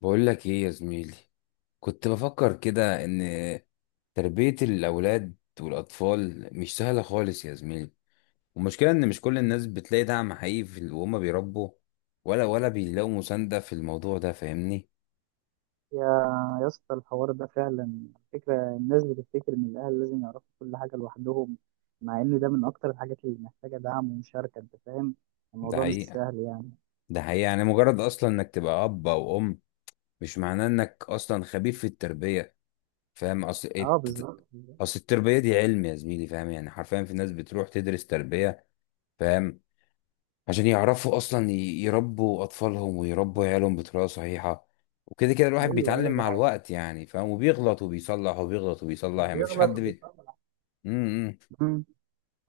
بقول لك ايه يا زميلي؟ كنت بفكر كده ان تربية الاولاد والاطفال مش سهلة خالص يا زميلي. والمشكلة ان مش كل الناس بتلاقي دعم حقيقي في وهم بيربوا، ولا بيلاقوا مساندة في الموضوع ده، فاهمني؟ يا يا اسطى الحوار ده فعلا فكرة الناس بتفتكر إن الأهل لازم يعرفوا كل حاجة لوحدهم، مع إن ده من أكتر الحاجات اللي محتاجة دعم ومشاركة. أنت فاهم، ده الموضوع مش حقيقة، سهل يعني. ده حقيقة. يعني مجرد اصلا انك تبقى اب او ام مش معناه انك اصلا خبير في التربية، فاهم؟ أه بالظبط بالظبط. اصل التربية دي علم يا زميلي، فاهم؟ يعني حرفيا في ناس بتروح تدرس تربية، فاهم؟ عشان يعرفوا اصلا ي- يربوا اطفالهم ويربوا عيالهم بطريقه صحيحه. وكده كده الواحد أيوه بيتعلم أيوه، ده مع حقيقي، الوقت يعني، فاهم؟ وبيغلط وبيصلح وبيغلط وبيصلح، يعني مفيش بيغلط حد وبيفهم. امم مم.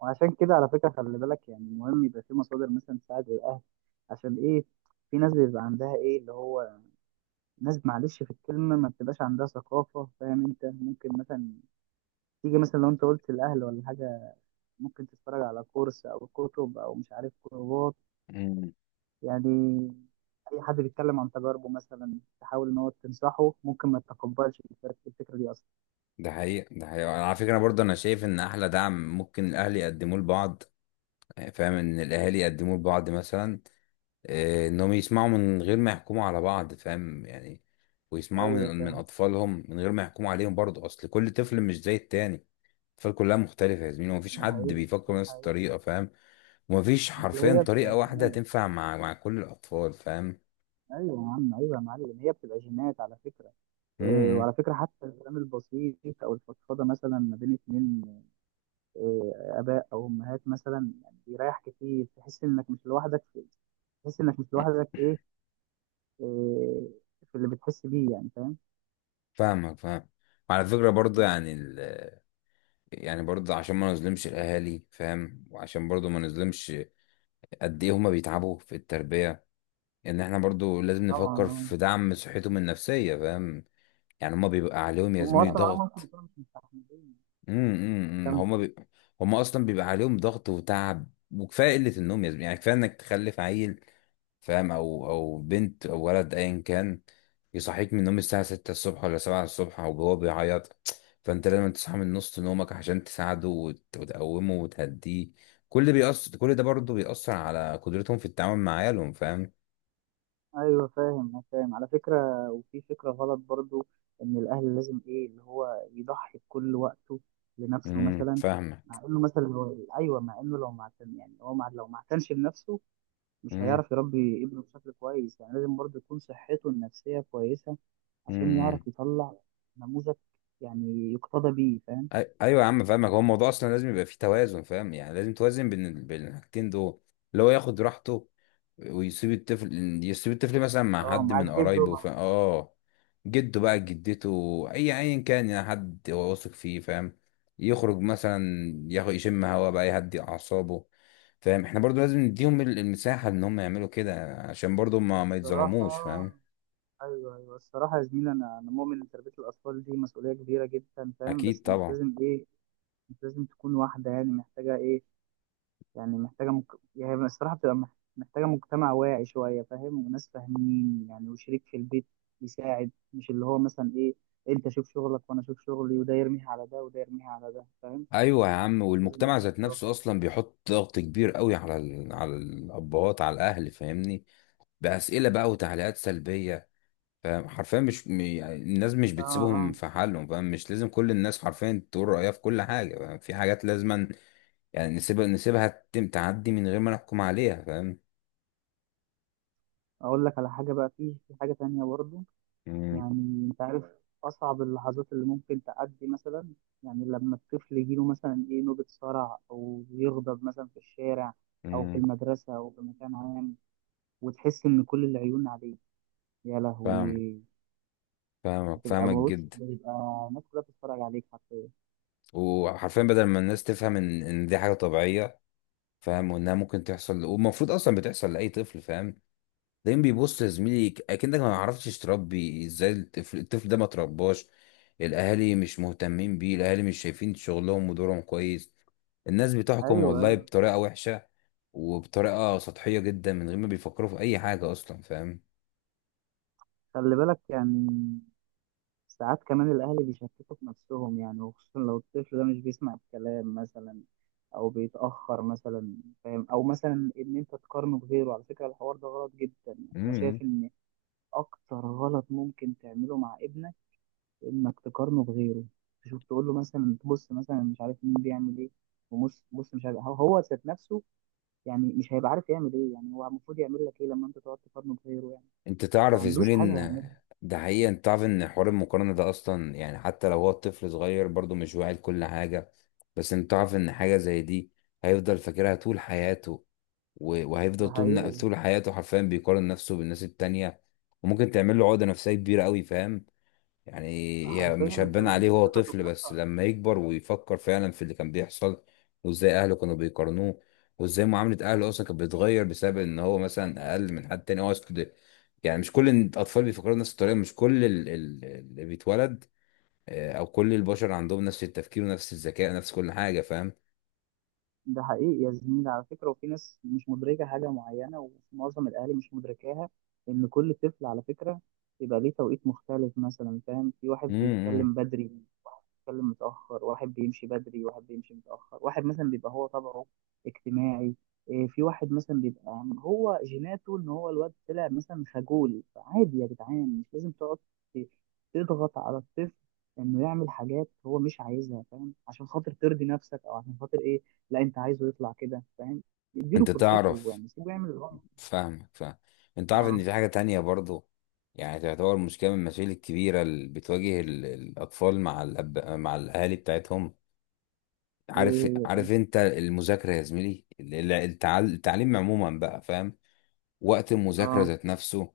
وعشان كده على فكرة خلي بالك، يعني مهم يبقى في مصادر مثلا تساعد الأهل. عشان إيه؟ في ناس بيبقى عندها إيه اللي هو، ناس معلش في الكلمة ما بتبقاش عندها ثقافة. فاهم؟ أنت ممكن مثلا تيجي مثلا، لو أنت قلت الأهل ولا حاجة، ممكن تتفرج على كورس او كتب او مش عارف كورسات. مم. يعني اي حد بيتكلم عن تجاربه مثلا تحاول ان هو تنصحه، ممكن ما تتقبلش الفكرة، الفكرة دي اصلا. ده حقيقة، ده حقيقة. أنا على فكرة، أنا برضه أنا شايف إن أحلى دعم ممكن الأهل يقدموه لبعض، فاهم؟ إن الأهالي يقدموه لبعض مثلا، آه، إنهم يسمعوا من غير ما يحكموا على بعض، فاهم يعني؟ ويسمعوا ايوه من فاهم. أطفالهم من غير ما يحكموا عليهم برضه. أصل كل طفل مش زي التاني. الأطفال كلها مختلفة يا زميلي، ومفيش ده حد حقيقي، بيفكر ده بنفس حقيقي. الطريقة، فاهم؟ ومفيش بس حرفيا هي طريقة بتبقى واحدة جينات. تنفع مع كل الأطفال، فاهم؟ ايوه يا عم، ايوه يا معلم، هي بتبقى جينات على فكرة. امم، و- وعلى فكرة حتى الكلام البسيط أو الفضفضة مثلا ما بين اتنين، آه، آباء أو أمهات مثلا، يعني بيريح كتير، تحس إنك مش لوحدك في، تحس إنك مش لوحدك إيه، إيه، في اللي بتحس بيه يعني. فاهم؟ فاهمك، فاهم. وعلى فكرة برضه يعني برضه عشان ما نظلمش الأهالي، فاهم؟ وعشان برضه ما نظلمش قد إيه هما بيتعبوا في التربية. إن إحنا برضه لازم نفكر طبعا. في دعم صحتهم النفسية، فاهم؟ يعني هما بيبقى عليهم يا هم زميلي اصلا طبعا هم ممكن ضغط. يكونوا مش مستحملين امم امم، امم. كم. هم بي... هم اصلا بيبقى عليهم ضغط وتعب وكفايه قله النوم يا زميلي، يعني كفايه انك تخلف عيل، فاهم؟ او بنت او ولد ايا كان، يصحيك من النوم الساعه 6 الصبح ولا 7 الصبح وهو بيعيط. فانت لازم تصحى من نص نومك عشان تساعده وتقومه وتهديه. كل ده بيأثر، كل ده برضه بيأثر على قدرتهم في التعامل مع عيالهم، فاهم؟ ايوه فاهم، أنا فاهم على فكره، وفي فكره غلط برضو ان الاهل لازم ايه اللي هو يضحي بكل وقته لنفسه مثلا. فاهمك. مع انه مثلا هو ايوه، مع انه لو ما اعتن يعني هو مع لو ما اعتنش بنفسه، مش هيعرف يربي ابنه بشكل كويس. يعني لازم برضو يكون صحته النفسيه كويسه عشان امم يعرف يطلع نموذج يعني يقتدى بيه. فاهم؟ ايوه يا عم، فاهمك. هو الموضوع اصلا لازم يبقى فيه توازن، فاهم؟ يعني لازم توازن بين بين الحاجتين دول، اللي هو ياخد راحته ويسيب الطفل، يسيب الطفل مثلا مع اه حد معاك من قرايبه، جزء. فاهم؟ اه، جده بقى، جدته، اي ايا كان، يعني حد هو واثق فيه، فاهم؟ يخرج مثلا، ياخد يشم هوا بقى، يهدي اعصابه، فاهم؟ احنا برضو لازم نديهم المساحة ان هم يعملوا كده عشان برضو ما الصراحة يتظلموش، فاهم؟ أيوه أيوه، الصراحة يا زميلي، أنا مؤمن إن تربية الأطفال دي مسؤولية كبيرة جدا. فاهم؟ اكيد بس مش طبعا. لازم إيه، مش لازم تكون واحدة يعني محتاجة إيه، يعني يعني الصراحة بتبقى محتاجة مجتمع واعي شوية. فاهم؟ وناس فاهمين يعني، وشريك في البيت يساعد. مش اللي هو مثلا إيه، أنت شوف شغلك وأنا أشوف شغلي، وده يرميها على ده وده يرميها على ده. فاهم؟ ايوه يا عم، لازم والمجتمع يكون ذات في نفسه رقابة. اصلا بيحط ضغط كبير قوي على على الابهات، على الاهل، فاهمني؟ باسئله بقى وتعليقات سلبيه، فاهم؟ حرفيا مش م- يعني الناس مش آه بتسيبهم آه. في حالهم، فاهم؟ مش لازم كل الناس حرفيا تقول رايها في كل حاجه، فاهم؟ في حاجات لازما يعني نسيبها، نسيبها تعدي من غير ما نحكم عليها، فاهم؟ أقول لك على حاجة بقى، في حاجة تانية برضه. امم، يعني انت عارف اصعب اللحظات اللي ممكن تعدي مثلا، يعني لما الطفل يجيله مثلا ايه نوبة صرع او يغضب مثلا في الشارع، او في امم. المدرسة، او في مكان عام، وتحس ان كل العيون عليك. يا فاهم. لهوي، فاهمك، بتبقى فاهمك بص، جدا. بتبقى الناس كلها بتتفرج عليك حرفيا. وحرفيا بدل ما الناس تفهم ان دي حاجه طبيعيه، فاهم؟ وانها ممكن تحصل، والمفروض اصلا بتحصل لاي طفل، فاهم؟ دايما بيبص يا زميلي اكنك ما عرفتش تربي ازاي. الطفل، الطفل ده ما ترباش، الاهالي مش مهتمين بيه، الاهالي مش شايفين شغلهم ودورهم كويس. الناس بتحكم ايوه والله ايوه. بطريقة وحشة، وبطريقة سطحية جدا، من غير ما بيفكروا في اي حاجة اصلا، فاهم؟ خلي بالك، يعني ساعات كمان الأهل بيشككوا في نفسهم، يعني وخصوصا لو الطفل ده مش بيسمع الكلام مثلا، أو بيتأخر مثلا. فاهم؟ أو مثلا إن أنت تقارنه بغيره. على فكرة الحوار ده غلط جدا. يعني أنا امم شايف إن أكتر غلط ممكن تعمله مع ابنك إنك تقارنه بغيره، تشوف تقول له مثلا تبص مثلا مش عارف مين بيعمل إيه، وبص بص مش عارف، هو هو ذات نفسه يعني مش هيبقى عارف يعمل إيه. يعني هو المفروض يعمل لك إيه لما أنت تقعد تقارنه بغيره يعني؟ انت ما تعرف يا عندوش زميلي حاجة ان يعملها. ده حقيقة. انت تعرف ان حوار المقارنة ده اصلا يعني، حتى لو هو الطفل صغير برضه مش واعي لكل حاجة، بس انت تعرف ان حاجة زي دي هيفضل فاكرها طول حياته. ده وهيفضل طول حقيقي، طول حياته حرفيا بيقارن نفسه بالناس التانية، وممكن تعمل له عقدة نفسية كبيرة قوي، فاهم؟ يعني هي مش حرفيا هتبان كمان عليه وهو ثقته طفل، بس بنفسه. لما يكبر ويفكر فعلا في اللي كان بيحصل، وازاي اهله كانوا بيقارنوه، وازاي معاملة اهله اصلا كانت بتتغير بسبب ان هو مثلا اقل من حد تاني، يعني مش كل الاطفال بيفكروا نفس الطريقة. مش كل اللي بيتولد، آه، او كل البشر عندهم نفس التفكير ونفس الذكاء، نفس كل حاجة، فاهم؟ ده حقيقي يا زميلي على فكرة، وفي ناس مش مدركة حاجة معينة، ومعظم الأهالي مش مدركاها إن كل طفل على فكرة يبقى ليه توقيت مختلف مثلا. فاهم؟ في واحد امم بيتكلم بدري، بيتكلم متأخر، واحد بيمشي بدري، واحد بيمشي متأخر، واحد مثلا بيبقى هو طبعه اجتماعي، إيه، في واحد مثلا بيبقى يعني هو جيناته ان هو الواد طلع مثلا خجول. فعادي يا جدعان، مش لازم تقعد ت- تضغط على الطفل انه يعمل حاجات هو مش عايزها. فاهم؟ عشان خاطر ترضي نفسك او عشان خاطر ايه، لا انت عايزه يطلع كده. فاهم؟ اديله انت فرصته، تعرف. يعني سيبه يعمل اللي هو. فاهمك، فاهم. انت عارف اه ان في حاجة تانية برضو، يعني تعتبر مشكلة من المشاكل الكبيرة اللي بتواجه الأطفال مع مع الأهالي بتاعتهم. ايه، عارف، هي طيب. عارف انت المذاكرة يا زميلي، التعليم عموما بقى، فاهم؟ وقت المذاكرة اه ذات نفسه،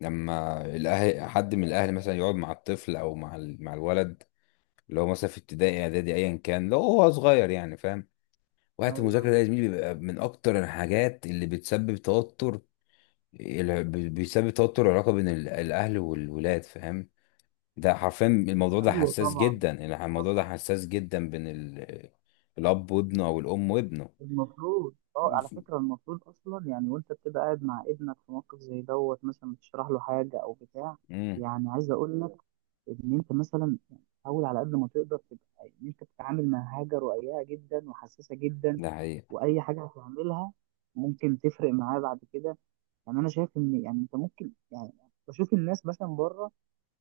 لما الأهل، حد من الأهل مثلا، يقعد مع الطفل أو مع مع الولد اللي هو مثلا في ابتدائي إعدادي أيا كان، لو هو صغير يعني، فاهم؟ وقت ايوه ايوه. المذاكرة ده يا زميلي بيبقى من أكتر الحاجات اللي بتسبب توتر. بيسبب توتر العلاقه بين الاهل والولاد، فاهم؟ ده حرفيا الموضوع ده أيوه، حساس طبعا جدا، الموضوع ده طبعا. حساس جدا بين الاب وابنه او الام وابنه. المفروض اه على فكرة المفروض اصلا، يعني وانت بتبقى قاعد مع ابنك في موقف زي دوت مثلا بتشرح له حاجة او بتاع، امم، يعني عايز اقول لك ان انت مثلا، يعني حاول على قد ما تقدر تبقى ان انت بتتعامل مع حاجة رقيقة جدا وحساسة جدا، ده حقيقي. واي حاجة هتعملها ممكن تفرق معاه بعد كده. يعني انا شايف ان يعني انت ممكن يعني، بشوف الناس مثلا بره،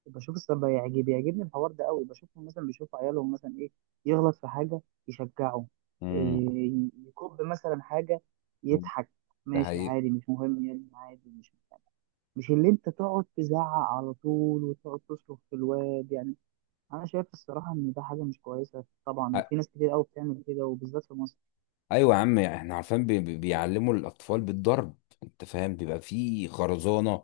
بشوف الصراحة بيعجبني الحوار ده قوي، بشوفهم مثلا بيشوفوا عيالهم مثلا ايه يغلط في حاجة يشجعه، امم، إيه يكب مثلا حاجة، يضحك، ده ماشي حقيقي. عادي مش مهم يعني عادي مش مهم. مش اللي انت تقعد تزعق على طول وتقعد تصرخ في الواد يعني. انا شايف الصراحة ان ده حاجة مش كويسة طبعا، أ- وفي ناس كتير قوي بتعمل كده وبالذات في مصر. ايوه يا عم، احنا عارفين بيعلموا الاطفال بالضرب، انت فاهم؟ بيبقى فيه خرزانه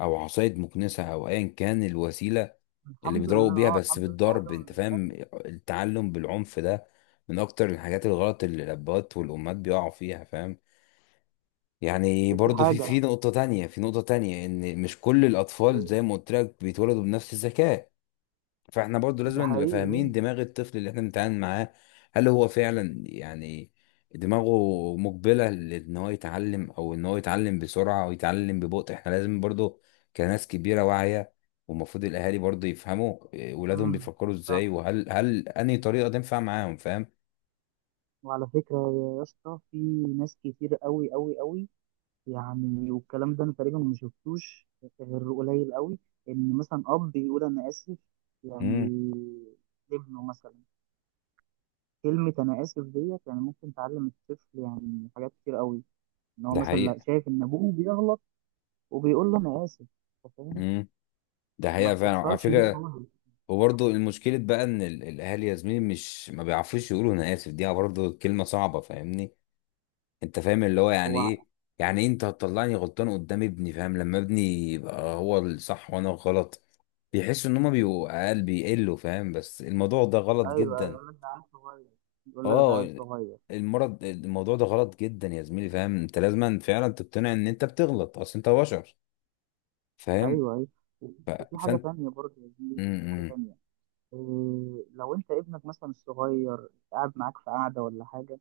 او عصايه مكنسه او ايا كان الوسيله اللي الحمد بيضربوا لله، بيها. اه بس الحمد لله، الحوار ده بالضرب ما انت فاهم، بيقلش. التعلم بالعنف ده من اكتر الحاجات الغلط اللي الابهات والامهات بيقعوا فيها، فاهم؟ يعني وفي برضو في حاجة، في نقطة تانية، في نقطة تانية ان مش كل الاطفال زي ما قلت لك بيتولدوا بنفس الذكاء. فاحنا برضو لازم ده نبقى حقيقي. فاهمين دماغ الطفل اللي احنا بنتعامل معاه، هل هو فعلا يعني دماغه مقبلة لان هو يتعلم، او ان هو يتعلم بسرعة او يتعلم ببطء. احنا لازم برضو كناس كبيرة واعية، والمفروض الاهالي برضو يفهموا، إيه، ولادهم مم. بيفكروا ازاي، وهل انهي طريقة تنفع معاهم، فاهم؟ وعلى فكرة يا اسطى، في ناس كتير قوي قوي قوي، يعني والكلام ده انا تقريبا ما شفتوش غير قليل قوي، ان مثلا اب يقول انا اسف امم يعني لابنه مثلا. كلمة انا اسف ديت يعني ممكن تعلم الطفل يعني حاجات كتير قوي، ان هو ده مثلا لا حقيقة. شايف ان ابوه بيغلط وبيقول له انا اسف. أنت فاهم؟ امم ده ما حقيقة فعلا على بتحصلش دي فكرة. خالص. وبرضه المشكلة بقى ان الاهالي يا زميلي مش ما بيعرفوش يقولوا انا اسف. دي برضه كلمة صعبة، فاهمني؟ انت فاهم اللي هو يعني هو، ايه؟ يعني ايه انت هتطلعني غلطان قدام ابني، فاهم؟ لما ابني يبقى هو الصح وانا الغلط، بيحسوا ان هما بيبقوا اقل، بيقلوا، فاهم؟ بس الموضوع ده غلط ايوه ايوه جدا. يقول لك ده عيل صغير، يقول لك ده عيل اه، صغير. المرض، الموضوع ده غلط جدا يا زميلي، فاهم؟ انت لازم فعلا تقتنع ان انت بتغلط، اصل انت بشر، فاهم؟ ايوه ايوه. وفي حاجة فانت تانية برضه يا زميلي، م في حاجة -م تانية، إيه، لو انت ابنك مثلا الصغير قاعد معاك في قعده ولا حاجه،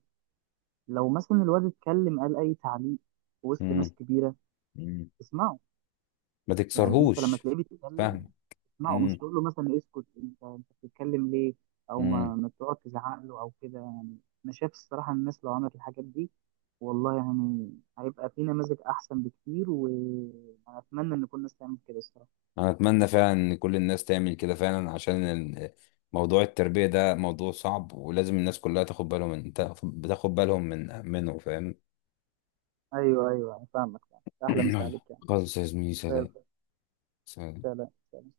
لو مثلا الواد اتكلم قال اي تعليق في وسط -م ناس كبيره، -م. اسمعه. ما يعني انت لما تكسرهوش، تلاقيه بيتكلم فاهم؟ اسمعه، م مش تقول له مثلا اسكت انت بتتكلم ليه، او -م. ما تقعد تزعق له او كده يعني. انا شايف الصراحه الناس لو عملت الحاجات دي، والله يعني هيبقى في نماذج احسن بكتير، وانا اتمنى ان كل الناس تعمل كده الصراحه. انا اتمنى فعلا ان كل الناس تعمل كده فعلا، عشان موضوع التربية ده موضوع صعب، ولازم الناس كلها تاخد بالهم من، تاخد بالهم منه، فاهم؟ ايوه ايوه، أنا فاهمك فاهمك. احلى مسا عليك يعني. خلاص يا زميلي، زي سلام. الفل. سلام. سلام سلام.